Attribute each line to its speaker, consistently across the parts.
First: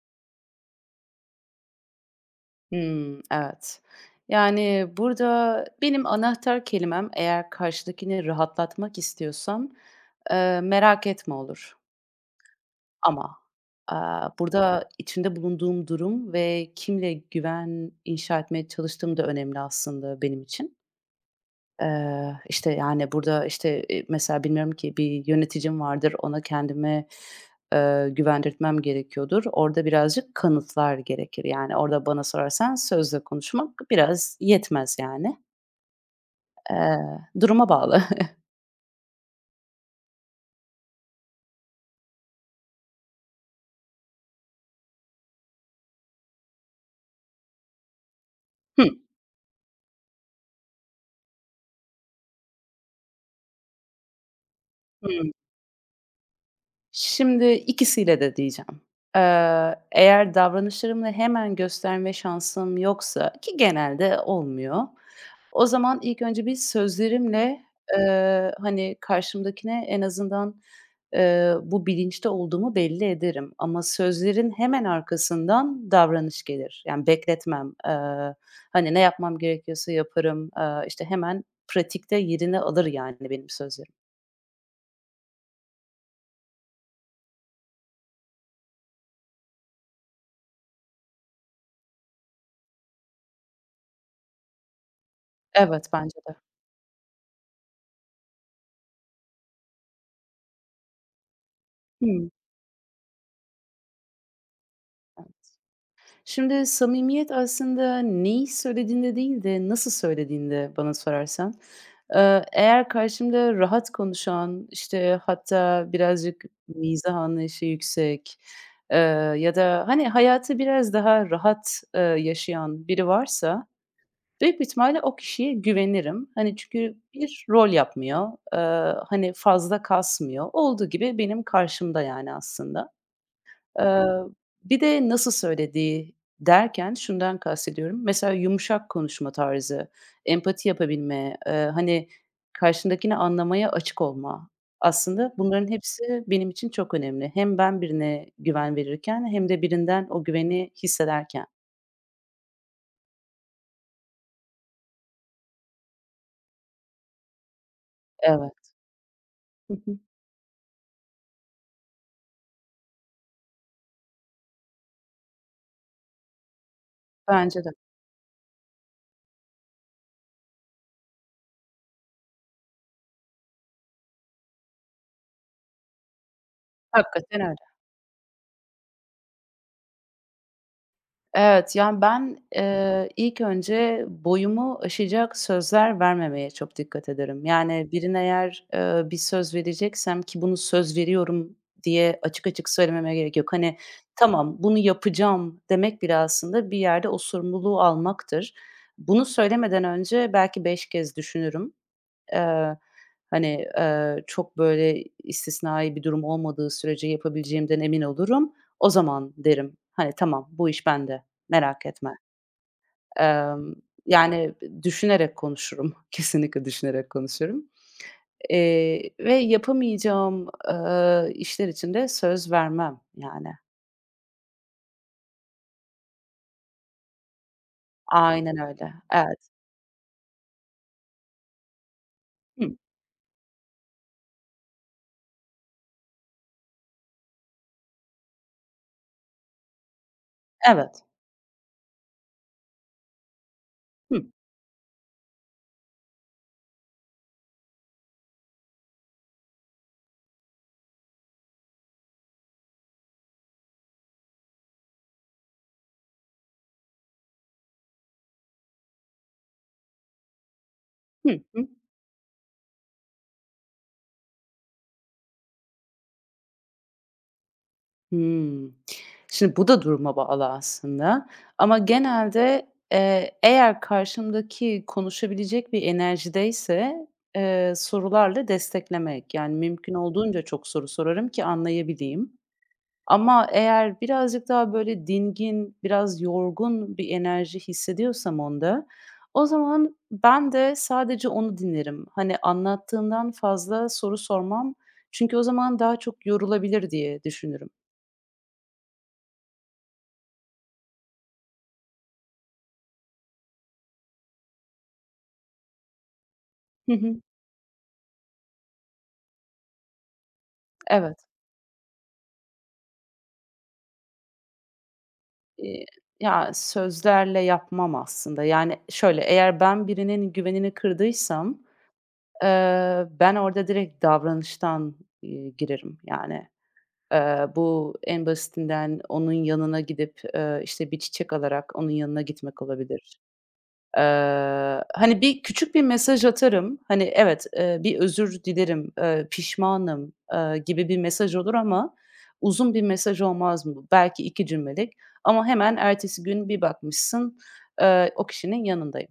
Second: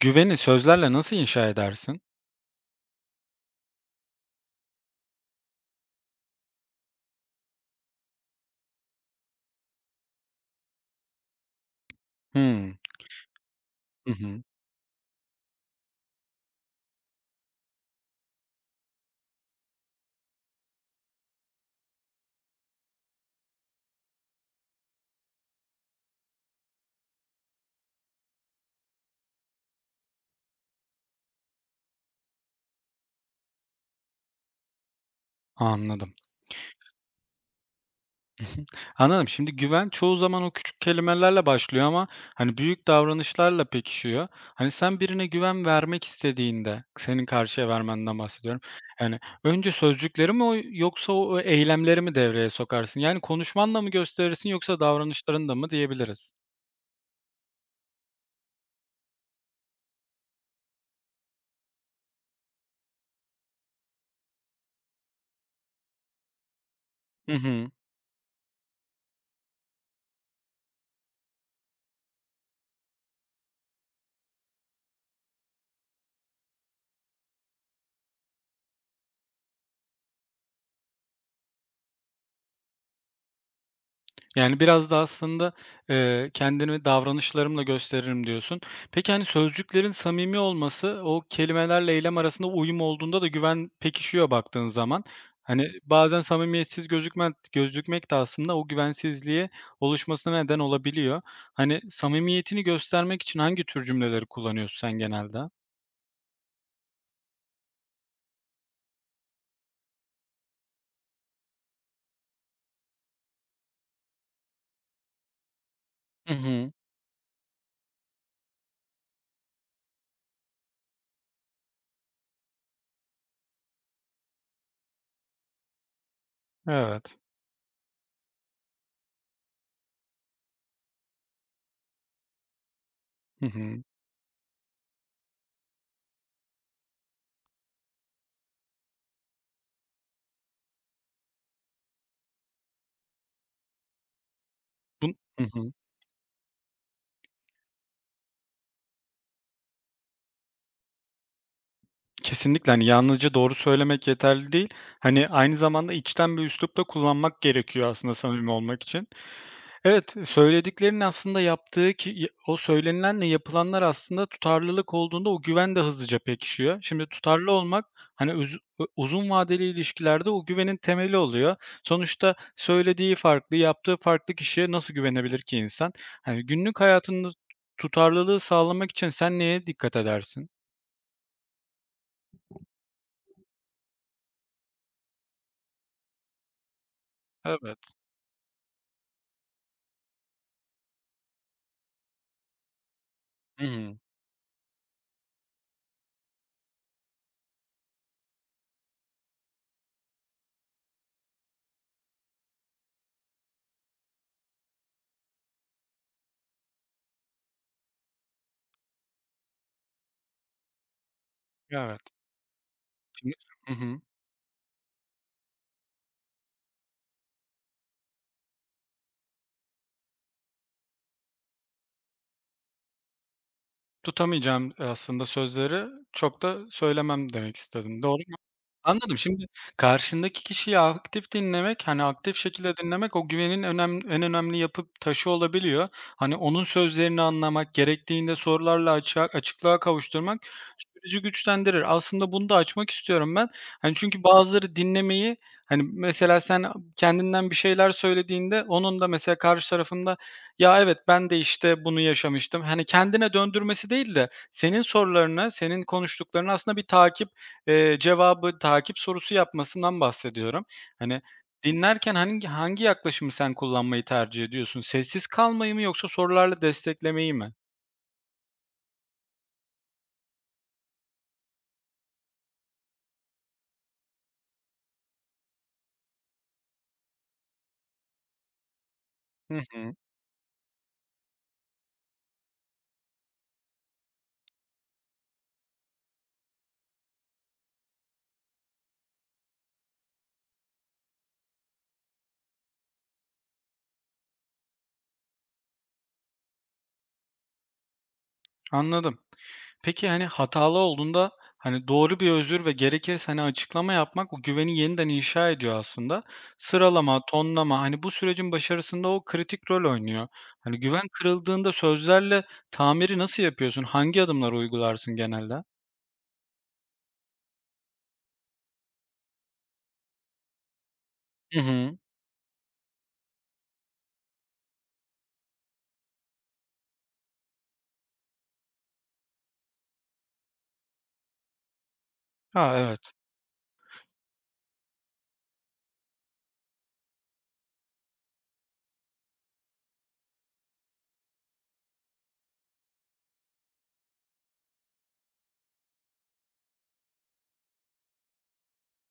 Speaker 1: Güveni sözlerle nasıl inşa edersin?
Speaker 2: Hmm, evet. Yani, burada benim anahtar kelimem eğer karşıdakini rahatlatmak istiyorsam, "Merak etme." olur
Speaker 1: Hımm.
Speaker 2: ama,
Speaker 1: Hı hı.
Speaker 2: burada içinde bulunduğum durum ve kimle güven inşa etmeye çalıştığım da önemli aslında benim için. İşte, yani, burada, işte, mesela bilmiyorum ki bir yöneticim vardır, ona kendimi, güvendirtmem gerekiyordur. Orada birazcık kanıtlar gerekir. Yani, orada bana sorarsan sözle konuşmak biraz yetmez, yani.
Speaker 1: Anladım.
Speaker 2: Eee, duruma bağlı.
Speaker 1: Anladım. Şimdi güven çoğu zaman o küçük kelimelerle başlıyor ama, hani, büyük davranışlarla pekişiyor. Hani, sen birine güven vermek istediğinde, senin karşıya vermenden bahsediyorum,
Speaker 2: Hı,
Speaker 1: yani, önce sözcükleri mi yoksa o eylemleri mi devreye sokarsın? Yani, konuşmanla mı gösterirsin yoksa
Speaker 2: hı.
Speaker 1: davranışlarında mı diyebiliriz?
Speaker 2: Şimdi ikisiyle de diyeceğim. Eğer davranışlarımla hemen gösterme şansım yoksa ki genelde olmuyor. O zaman ilk önce bir
Speaker 1: Hı
Speaker 2: sözlerimle,
Speaker 1: hı.
Speaker 2: hani, karşımdakine en azından, bu bilinçte olduğumu belli ederim ama sözlerin hemen arkasından davranış gelir. Yani bekletmem. Hani, ne yapmam gerekiyorsa yaparım. İşte, hemen pratikte yerini alır yani benim sözlerim.
Speaker 1: Yani, biraz da aslında, kendimi davranışlarımla gösteririm diyorsun. Peki, hani, sözcüklerin samimi olması, o kelimelerle eylem arasında uyum olduğunda da güven pekişiyor baktığın zaman. Hani,
Speaker 2: Evet, bence
Speaker 1: bazen
Speaker 2: de.
Speaker 1: samimiyetsiz gözükmek de aslında o güvensizliğe oluşmasına neden olabiliyor. Hani,
Speaker 2: Hımm.
Speaker 1: samimiyetini göstermek için hangi tür cümleleri kullanıyorsun sen
Speaker 2: Evet.
Speaker 1: genelde?
Speaker 2: Şimdi samimiyet aslında neyi söylediğinde değil de nasıl söylediğinde bana sorarsan. Eğer karşımda rahat konuşan, işte, hatta
Speaker 1: Hı
Speaker 2: birazcık
Speaker 1: hı.
Speaker 2: mizah anlayışı yüksek, eee, ya da, hani, hayatı biraz daha rahat, yaşayan biri varsa büyük bir ihtimalle o kişiye güvenirim. Hani, çünkü
Speaker 1: Evet.
Speaker 2: bir rol yapmıyor, hani, fazla kasmıyor. Olduğu gibi benim karşımda yani aslında.
Speaker 1: Hı hı.
Speaker 2: Eee, bir de nasıl söylediği derken şundan kastediyorum. Mesela yumuşak konuşma tarzı, empati yapabilme, hani, karşındakini anlamaya açık olma. Aslında
Speaker 1: Hı
Speaker 2: bunların
Speaker 1: hı.
Speaker 2: hepsi benim için çok önemli. Hem ben birine güven verirken hem de birinden o güveni hissederken.
Speaker 1: Kesinlikle, hani, yalnızca doğru söylemek yeterli değil. Hani, aynı zamanda içten bir üslup da kullanmak gerekiyor aslında samimi
Speaker 2: Evet.
Speaker 1: olmak için.
Speaker 2: Hı hı.
Speaker 1: Evet, söylediklerinin aslında yaptığı ki o söylenilenle yapılanlar aslında tutarlılık olduğunda o güven de hızlıca pekişiyor. Şimdi tutarlı
Speaker 2: Bence de.
Speaker 1: olmak, hani, uzun vadeli ilişkilerde o güvenin temeli oluyor. Sonuçta söylediği farklı, yaptığı farklı kişiye nasıl güvenebilir ki insan? Hani, günlük hayatında
Speaker 2: Hakikaten öyle.
Speaker 1: tutarlılığı sağlamak için sen neye dikkat edersin?
Speaker 2: Evet, yani, ben, ilk önce boyumu aşacak sözler vermemeye çok dikkat ederim. Yani,
Speaker 1: Evet.
Speaker 2: birine eğer, bir söz vereceksem ki bunu söz veriyorum diye açık açık söylememe gerek yok.
Speaker 1: Hı
Speaker 2: Hani,
Speaker 1: hı.
Speaker 2: tamam, bunu yapacağım demek bile aslında bir yerde o sorumluluğu almaktır. Bunu söylemeden önce belki 5 kez düşünürüm. Eee, hani, çok böyle istisnai bir durum olmadığı sürece yapabileceğimden emin olurum. O zaman derim, hani, "Tamam, bu iş bende, merak
Speaker 1: Evet.
Speaker 2: etme."
Speaker 1: Şimdi Hı
Speaker 2: Emm,
Speaker 1: hı.
Speaker 2: yani, düşünerek konuşurum. Kesinlikle düşünerek konuşurum. Ve yapamayacağım, işler için de söz vermem, yani.
Speaker 1: Tutamayacağım aslında sözleri çok da söylemem demek istedim. Doğru.
Speaker 2: Aynen öyle.
Speaker 1: Anladım. Şimdi
Speaker 2: Evet.
Speaker 1: karşındaki kişiyi aktif dinlemek, hani, aktif
Speaker 2: Hı.
Speaker 1: şekilde dinlemek o güvenin en önemli yapı taşı olabiliyor. Hani, onun sözlerini anlamak, gerektiğinde sorularla açıklığa kavuşturmak
Speaker 2: Evet.
Speaker 1: süreci güçlendirir. Aslında bunu da açmak istiyorum ben. Hani,
Speaker 2: Hı.
Speaker 1: çünkü bazıları dinlemeyi, hani, mesela sen kendinden bir şeyler söylediğinde onun da mesela karşı tarafında, "Ya, evet, ben de, işte, bunu yaşamıştım." Hani, kendine döndürmesi değil de senin sorularını, senin konuştuklarını aslında bir takip... cevabı takip sorusu yapmasından bahsediyorum. Hani,
Speaker 2: Hı hı.
Speaker 1: dinlerken hangi yaklaşımı sen kullanmayı tercih ediyorsun? Sessiz kalmayı mı yoksa sorularla desteklemeyi mi?
Speaker 2: Hımm. Şimdi bu da duruma bağlı aslında ama genelde, eğer karşımdaki konuşabilecek bir enerjideyse, sorularla desteklemek, yani,
Speaker 1: Hı
Speaker 2: mümkün
Speaker 1: hı.
Speaker 2: olduğunca çok soru sorarım ki anlayabileyim. Ama eğer birazcık daha, böyle, dingin, biraz yorgun bir enerji hissediyorsam onda, o zaman ben de sadece onu dinlerim. Hani, anlattığından fazla soru sormam çünkü o zaman daha çok yorulabilir diye düşünürüm.
Speaker 1: Anladım. Peki, hani, hatalı olduğunda, hani, doğru bir özür ve gerekirse, hani, açıklama yapmak o güveni yeniden inşa ediyor aslında. Sıralama, tonlama, hani, bu sürecin başarısında o kritik rol oynuyor. Hani, güven
Speaker 2: Evet.
Speaker 1: kırıldığında sözlerle tamiri nasıl yapıyorsun? Hangi adımları uygularsın genelde?
Speaker 2: İii, ya, sözlerle yapmam aslında. Yani, şöyle, eğer ben birinin güvenini kırdıysam,
Speaker 1: Hı hı.
Speaker 2: ben orada direkt davranıştan, girerim. Yani, bu en basitinden onun yanına gidip, işte, bir çiçek alarak onun yanına gitmek
Speaker 1: A, evet.
Speaker 2: olabilir. Hani, bir küçük bir mesaj atarım. Hani, evet, bir özür dilerim, pişmanım, gibi bir mesaj olur ama uzun bir mesaj olmaz mı? Belki 2 cümlelik ama hemen ertesi gün bir bakmışsın, o kişinin yanındayım.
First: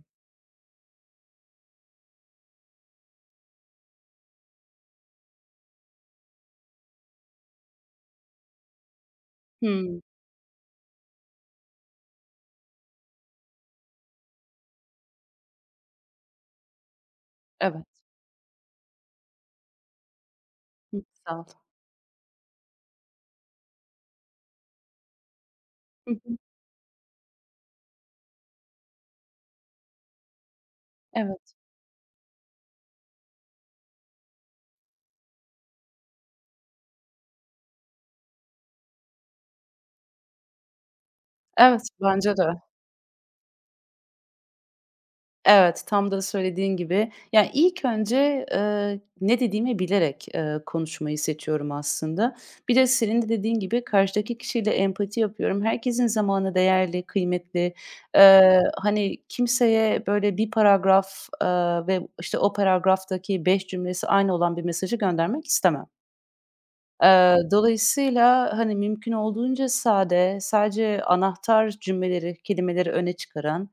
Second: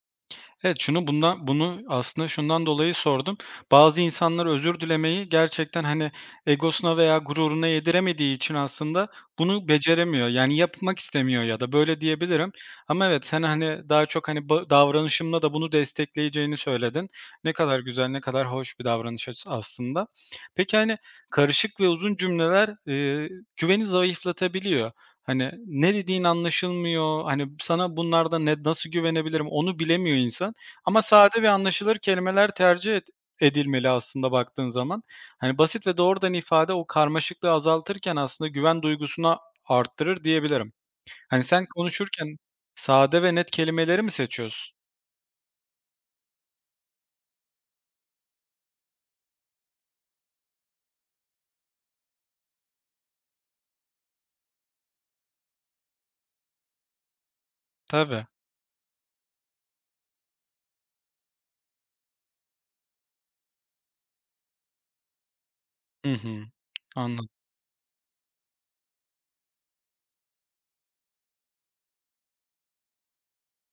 Speaker 1: Evet, şunu bundan bunu aslında şundan dolayı sordum. Bazı insanlar özür dilemeyi gerçekten, hani, egosuna veya gururuna yediremediği için aslında bunu
Speaker 2: Hımm,
Speaker 1: beceremiyor. Yani yapmak istemiyor ya da böyle diyebilirim. Ama evet, sen, hani, daha çok, hani, davranışımla da bunu destekleyeceğini söyledin. Ne kadar
Speaker 2: evet.
Speaker 1: güzel, ne kadar hoş bir davranış açısı aslında. Peki,
Speaker 2: Hı,
Speaker 1: hani,
Speaker 2: sağ ol.
Speaker 1: karışık ve uzun cümleler, güveni zayıflatabiliyor. Hani, ne
Speaker 2: Hı
Speaker 1: dediğin
Speaker 2: hı.
Speaker 1: anlaşılmıyor, hani, sana bunlarda ne nasıl güvenebilirim onu bilemiyor insan. Ama sade ve
Speaker 2: Evet.
Speaker 1: anlaşılır kelimeler tercih edilmeli aslında baktığın zaman. Hani, basit ve doğrudan ifade o karmaşıklığı azaltırken aslında güven duygusuna arttırır diyebilirim. Hani, sen
Speaker 2: Evet,
Speaker 1: konuşurken
Speaker 2: bence de.
Speaker 1: sade ve net kelimeleri mi seçiyorsun?
Speaker 2: Evet, tam da söylediğin gibi. Yani ilk önce, ne dediğimi bilerek, konuşmayı seçiyorum aslında. Bir de senin de dediğin gibi karşıdaki kişiyle empati yapıyorum. Herkesin zamanı değerli, kıymetli.
Speaker 1: Tabii.
Speaker 2: Hani, kimseye böyle bir paragraf, ve, işte, o paragraftaki 5 cümlesi aynı olan bir mesajı göndermek istemem.
Speaker 1: Hı hı. Anladım.
Speaker 2: Dolayısıyla, hani, mümkün olduğunca sade, sadece anahtar cümleleri, kelimeleri öne çıkaran,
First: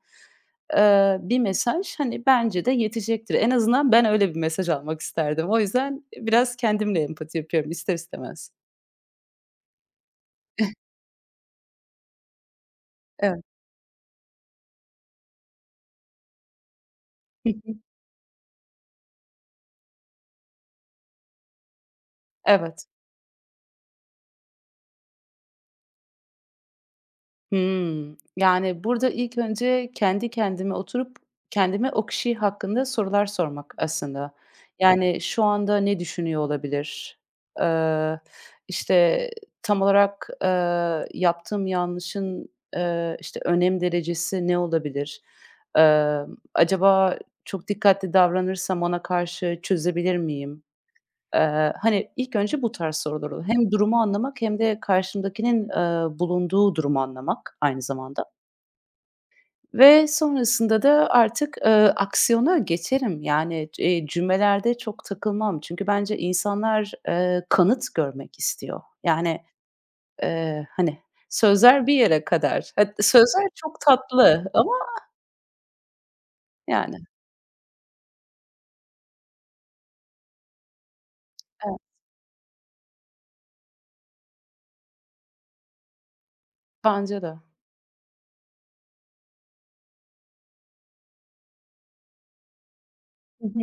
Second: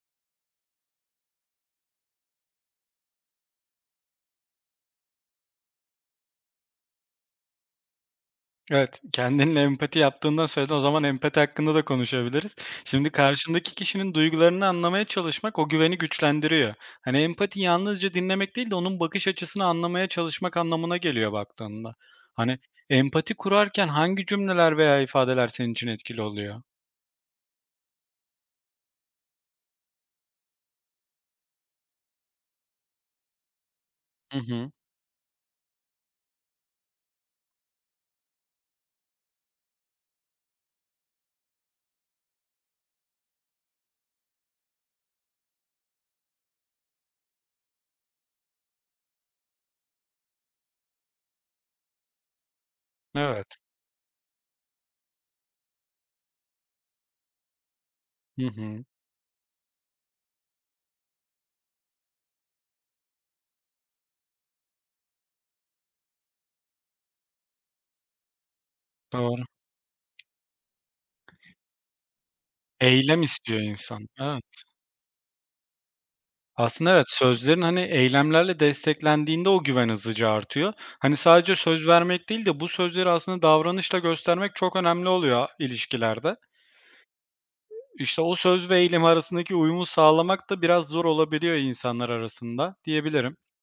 Speaker 2: bir mesaj, hani, bence de yetecektir. En azından ben öyle bir mesaj almak isterdim. O yüzden biraz kendimle empati yapıyorum ister istemez.
Speaker 1: Evet, kendinle empati yaptığından söyledin. O zaman empati hakkında da konuşabiliriz. Şimdi
Speaker 2: Evet.
Speaker 1: karşındaki kişinin duygularını anlamaya çalışmak o güveni güçlendiriyor. Hani empati yalnızca dinlemek değil de onun bakış açısını anlamaya çalışmak anlamına geliyor baktığında. Hani
Speaker 2: Evet.
Speaker 1: empati kurarken hangi cümleler veya ifadeler senin için etkili oluyor?
Speaker 2: Hımm. Yani, burada ilk önce kendi kendime oturup kendime o kişi hakkında sorular sormak aslında.
Speaker 1: Hı hı.
Speaker 2: Yani, şu anda ne düşünüyor olabilir? Eee, işte, tam olarak, yaptığım yanlışın, işte, önem derecesi ne olabilir? Acaba çok dikkatli davranırsam ona karşı çözebilir miyim? Hani, ilk önce bu tarz sorular olur.
Speaker 1: Evet.
Speaker 2: Hem durumu anlamak hem de karşımdakinin, bulunduğu durumu anlamak aynı zamanda
Speaker 1: Hı hı.
Speaker 2: ve sonrasında da artık, aksiyona geçerim. Yani, cümlelerde çok takılmam. Çünkü bence insanlar, kanıt görmek istiyor. Yani,
Speaker 1: Doğru.
Speaker 2: hani, sözler bir yere kadar. Hat
Speaker 1: Eylem
Speaker 2: sözler
Speaker 1: istiyor
Speaker 2: çok
Speaker 1: insan. Evet.
Speaker 2: tatlı ama
Speaker 1: Aslında
Speaker 2: yani.
Speaker 1: evet, sözlerin, hani, eylemlerle desteklendiğinde o güven hızlıca artıyor. Hani, sadece
Speaker 2: Evet,
Speaker 1: söz vermek değil de bu sözleri aslında davranışla göstermek çok önemli oluyor ilişkilerde.
Speaker 2: bence de.
Speaker 1: İşte, o söz ve eylem arasındaki uyumu sağlamak da biraz zor olabiliyor insanlar arasında diyebilirim.
Speaker 2: Hı hı.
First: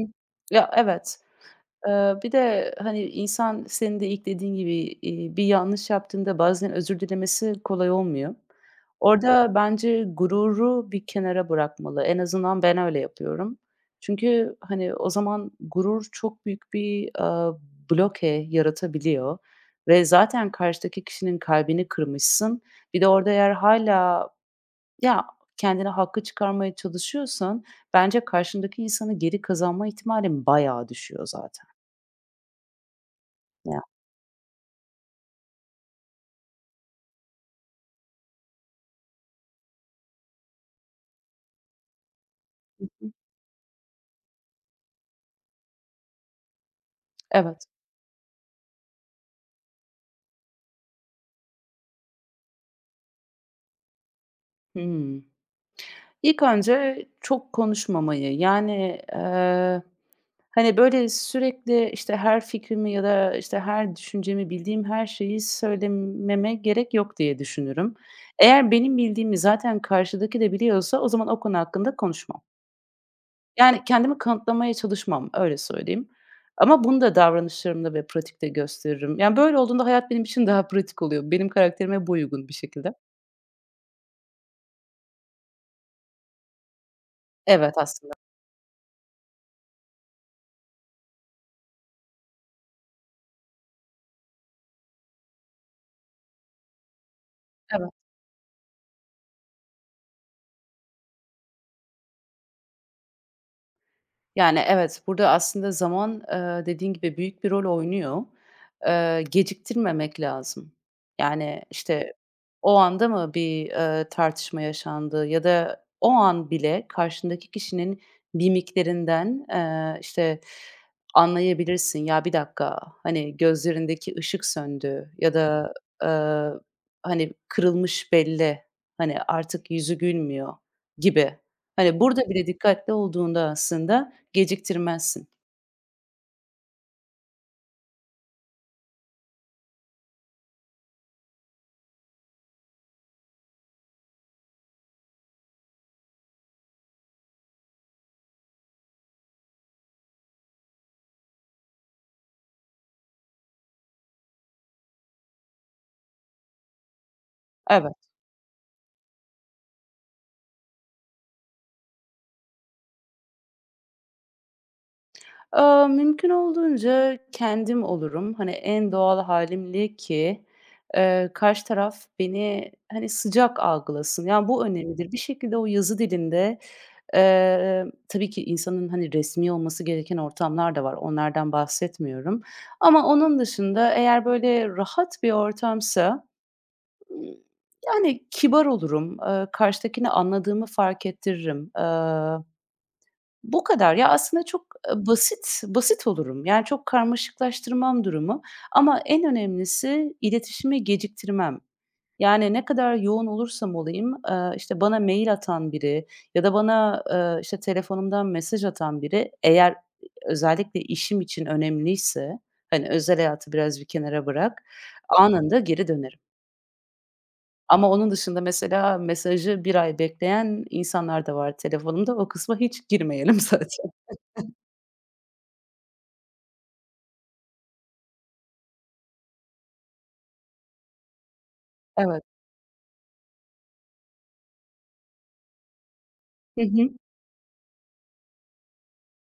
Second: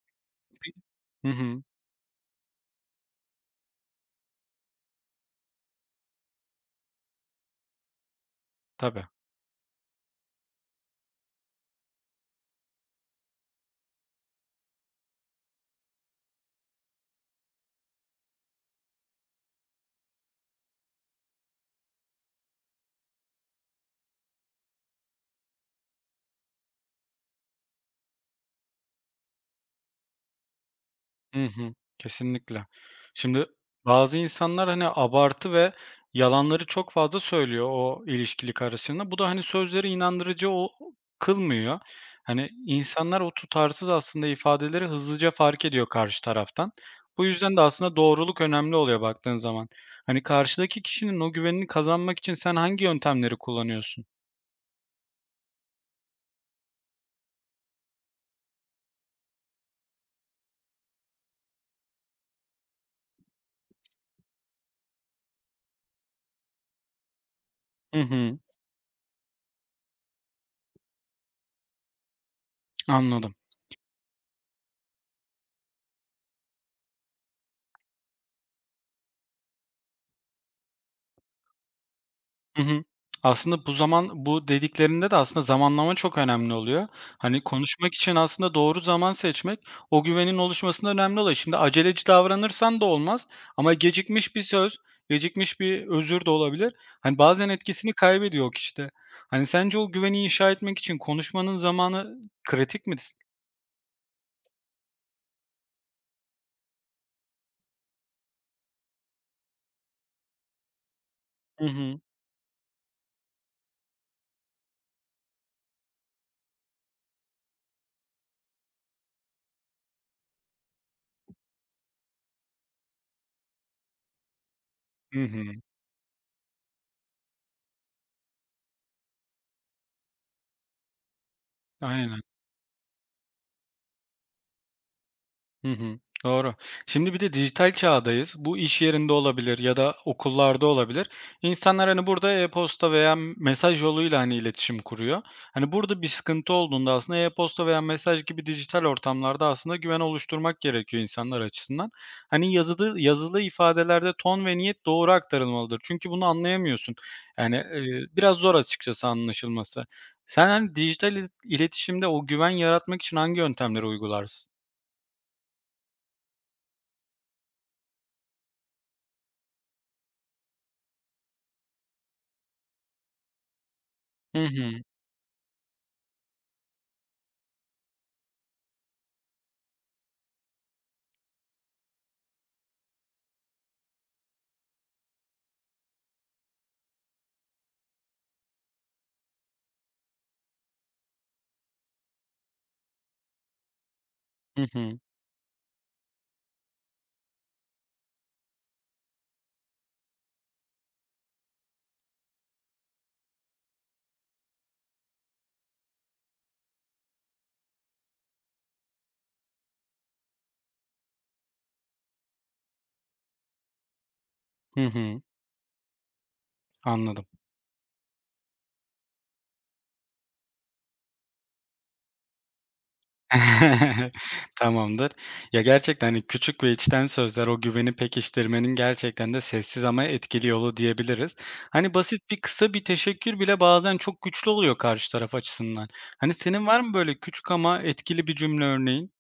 Speaker 2: Ya, evet.
Speaker 1: Hı hı.
Speaker 2: Bir de, hani, insan senin de ilk dediğin gibi, bir yanlış yaptığında bazen özür dilemesi kolay olmuyor.
Speaker 1: Tabii.
Speaker 2: Orada bence gururu bir kenara bırakmalı. En azından ben öyle yapıyorum. Çünkü, hani, o zaman gurur çok büyük bir, bloke yaratabiliyor ve zaten karşıdaki kişinin kalbini kırmışsın. Bir de orada eğer hâlâ, ya, kendine haklı çıkarmaya çalışıyorsan bence karşındaki insanı geri kazanma ihtimalin bayağı düşüyor
Speaker 1: Hı
Speaker 2: zaten.
Speaker 1: hı. Kesinlikle. Şimdi bazı insanlar, hani, abartı ve yalanları çok fazla söylüyor o ilişkili karısına. Bu da, hani, sözleri inandırıcı kılmıyor. Hani, insanlar o tutarsız aslında ifadeleri hızlıca fark ediyor karşı taraftan. Bu yüzden de
Speaker 2: Evet.
Speaker 1: aslında doğruluk önemli oluyor baktığın zaman. Hani, karşıdaki kişinin o güvenini kazanmak için sen hangi yöntemleri kullanıyorsun?
Speaker 2: Hımm. İlk önce çok konuşmamayı, yani, hani, böyle, sürekli, işte, her fikrimi ya da, işte, her düşüncemi, bildiğim her şeyi söylememe gerek yok diye düşünürüm.
Speaker 1: Hı hı.
Speaker 2: Eğer benim bildiğimi zaten karşıdaki de biliyorsa o zaman o konu hakkında konuşmam.
Speaker 1: Anladım.
Speaker 2: Yani, kendimi kanıtlamaya çalışmam, öyle söyleyeyim. Ama bunu da davranışlarımda ve pratikte gösteririm. Yani, böyle olduğunda hayat benim için daha pratik oluyor. Benim karakterime bu uygun bir
Speaker 1: Hı hı.
Speaker 2: şekilde.
Speaker 1: Aslında bu dediklerinde de aslında zamanlama çok önemli oluyor. Hani,
Speaker 2: Evet,
Speaker 1: konuşmak
Speaker 2: aslında.
Speaker 1: için aslında doğru zaman seçmek o güvenin oluşmasında önemli oluyor. Şimdi aceleci davranırsan da olmaz ama gecikmiş bir söz, gecikmiş bir özür de olabilir. Hani, bazen
Speaker 2: Evet.
Speaker 1: etkisini kaybediyor o kişide. Hani, sence o güveni inşa etmek için konuşmanın zamanı kritik mi?
Speaker 2: Yani, evet, burada aslında zaman, dediğin gibi büyük bir rol oynuyor. Geciktirmemek lazım. Yani,
Speaker 1: Hı hı.
Speaker 2: işte, o anda mı bir, tartışma yaşandı ya da o an bile karşındaki kişinin mimiklerinden, işte, anlayabilirsin, "Ya, bir dakika, hani, gözlerindeki ışık söndü."
Speaker 1: Hı
Speaker 2: ya
Speaker 1: hı.
Speaker 2: da, eee, hani, "Kırılmış belli, hani, artık yüzü gülmüyor." gibi. Hani, burada
Speaker 1: Aynen.
Speaker 2: bile dikkatli olduğunda aslında geciktirmezsin.
Speaker 1: Hı hı. Doğru. Şimdi bir de dijital çağdayız. Bu iş yerinde olabilir ya da okullarda olabilir. İnsanlar hani burada e-posta veya mesaj yoluyla hani iletişim kuruyor. Hani burada bir sıkıntı olduğunda aslında e-posta veya mesaj gibi dijital ortamlarda aslında güven oluşturmak gerekiyor insanlar açısından. Hani yazılı ifadelerde ton ve niyet doğru aktarılmalıdır. Çünkü bunu anlayamıyorsun. Yani
Speaker 2: Evet.
Speaker 1: biraz zor açıkçası anlaşılması. Sen hani dijital iletişimde o güven yaratmak için hangi yöntemleri uygularsın?
Speaker 2: Mümkün olduğunca kendim olurum. Hani, en doğal hâlimle ki, karşı taraf beni, hani, sıcak algılasın.
Speaker 1: Hı
Speaker 2: Yani, bu
Speaker 1: hı.
Speaker 2: önemlidir. Bir şekilde o yazı dilinde, tabii ki insanın, hani, resmî olması gereken ortamlar da var, onlardan bahsetmiyorum ama onun dışında eğer böyle rahat bir ortamsa, ımm, yani, kibar olurum, karşıdakini anladığımı fark ettiririm. Bu kadar. Ya, aslında çok,
Speaker 1: Hı hı.
Speaker 2: basit, basit olurum. Yani, çok karmaşıklaştırmam durumu ama en önemlisi iletişimi geciktirmem. Yani, ne kadar yoğun olursam olayım, işte, bana mail atan biri ya da bana, işte, telefonumdan mesaj atan biri eğer özellikle işim için önemliyse, hani, özel hayatı biraz bir kenara bırak,
Speaker 1: Hı hı.
Speaker 2: anında geri dönerim.
Speaker 1: Anladım.
Speaker 2: Ama onun dışında mesela mesajı bir ay bekleyen insanlar da var telefonumda. O kısma hiç girmeyelim zaten.
Speaker 1: Tamamdır. Ya, gerçekten, hani, küçük ve içten sözler o güveni pekiştirmenin gerçekten de sessiz ama etkili yolu diyebiliriz. Hani,
Speaker 2: Evet.
Speaker 1: basit bir kısa bir teşekkür bile bazen çok güçlü oluyor karşı taraf açısından. Hani,
Speaker 2: Hı
Speaker 1: senin var
Speaker 2: hı.
Speaker 1: mı böyle küçük ama etkili bir cümle örneğin?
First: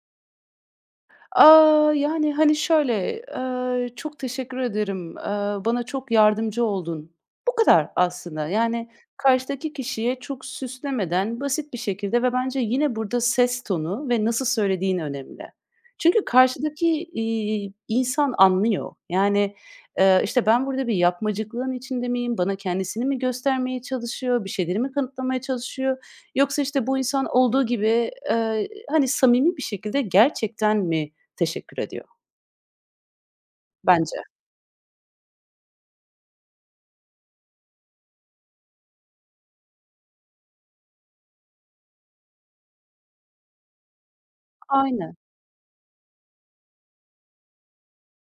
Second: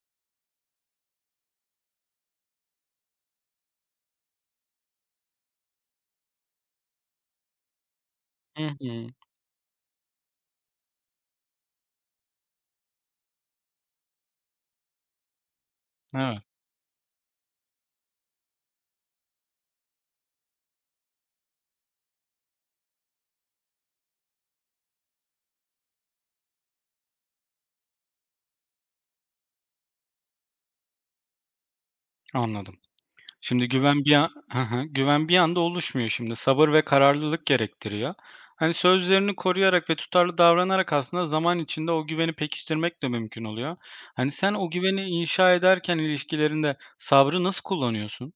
Speaker 2: Yani, hani, şöyle, "Çok teşekkür ederim, bana çok yardımcı oldun." Bu kadar aslında.
Speaker 1: Hı
Speaker 2: Yani,
Speaker 1: hı.
Speaker 2: karşıdaki kişiye çok süslemeden, basit bir şekilde ve bence yine burada ses tonu ve nasıl söylediğin önemli. Çünkü
Speaker 1: Evet,
Speaker 2: karşıdaki, insan anlıyor. Yani, işte, ben burada bir yapmacıklığın içinde miyim, bana kendisini mi göstermeye çalışıyor, bir şeyleri mi kanıtlamaya çalışıyor yoksa, işte, bu insan olduğu gibi, hani, samimi bir şekilde gerçekten mi teşekkür ediyor
Speaker 1: anladım. Şimdi güven bir
Speaker 2: bence.
Speaker 1: an Hı hı. Güven bir anda oluşmuyor şimdi. Sabır ve kararlılık gerektiriyor. Hani, sözlerini koruyarak ve tutarlı davranarak aslında zaman içinde o güveni pekiştirmek de mümkün oluyor. Hani, sen o güveni
Speaker 2: Aynen.
Speaker 1: inşa ederken ilişkilerinde sabrı nasıl kullanıyorsun?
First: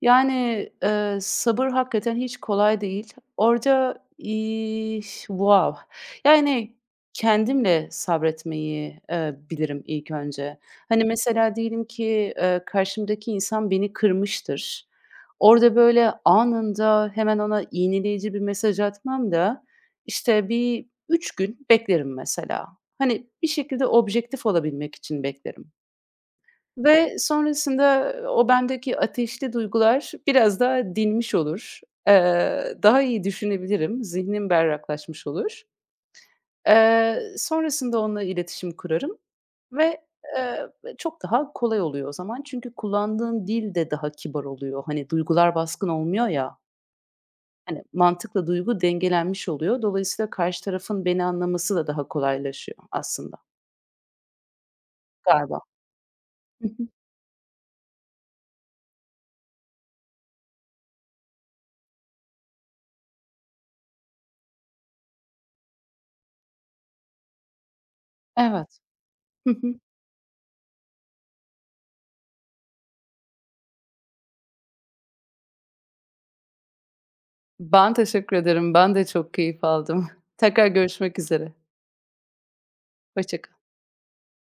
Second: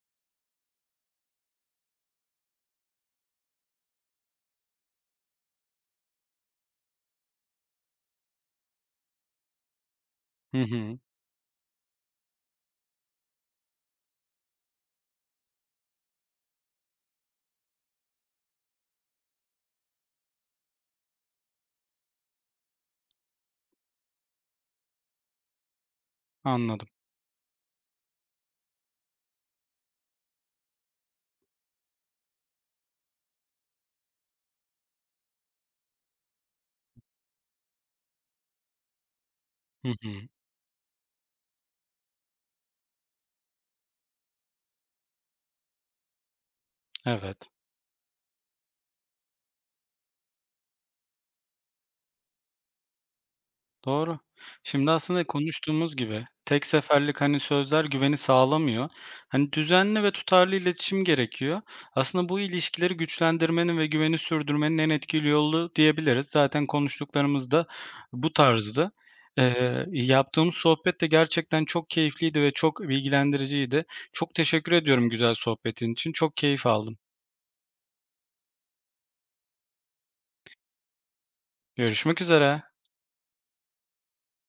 Speaker 2: Yani, sabır hakikaten hiç kolay değil. Orada, wow! Yani, kendimle sabretmeyi, bilirim ilk önce.
Speaker 1: Hı hı.
Speaker 2: Hani, mesela diyelim ki, karşımdaki insan beni kırmıştır. Orada, böyle, anında hemen ona iğneleyici bir mesaj atmam da, işte, bir 3 gün beklerim mesela. Hani, bir şekilde objektif olabilmek için beklerim.
Speaker 1: Anladım.
Speaker 2: Ve sonrasında o bendeki ateşli duygular biraz daha dinmiş olur. Daha iyi düşünebilirim, zihnim berraklaşmış olur. Sonrasında onunla iletişim kurarım
Speaker 1: Hı
Speaker 2: ve,
Speaker 1: hı.
Speaker 2: eee, çok daha kolay oluyor o zaman. Çünkü kullandığın dil de daha kibar oluyor. Hani, duygular baskın olmuyor ya,
Speaker 1: Evet.
Speaker 2: hani, mantıkla duygu dengelenmiş oluyor. Dolayısıyla karşı tarafın beni anlaması da daha kolaylaşıyor aslında
Speaker 1: Doğru. Şimdi aslında
Speaker 2: galiba.
Speaker 1: konuştuğumuz gibi tek
Speaker 2: Hı hı.
Speaker 1: seferlik, hani, sözler güveni sağlamıyor. Hani, düzenli ve tutarlı iletişim gerekiyor. Aslında bu ilişkileri güçlendirmenin ve güveni sürdürmenin en etkili yolu diyebiliriz. Zaten konuştuklarımız da bu
Speaker 2: Evet.
Speaker 1: tarzdı.
Speaker 2: Hı hı.
Speaker 1: Yaptığımız sohbet de gerçekten çok keyifliydi ve çok bilgilendiriciydi. Çok teşekkür ediyorum güzel sohbetin için. Çok keyif aldım.
Speaker 2: Ben teşekkür ederim. Ben de çok keyif aldım. Tekrar görüşmek üzere.
Speaker 1: Görüşmek üzere.
Speaker 2: Hoşça kal.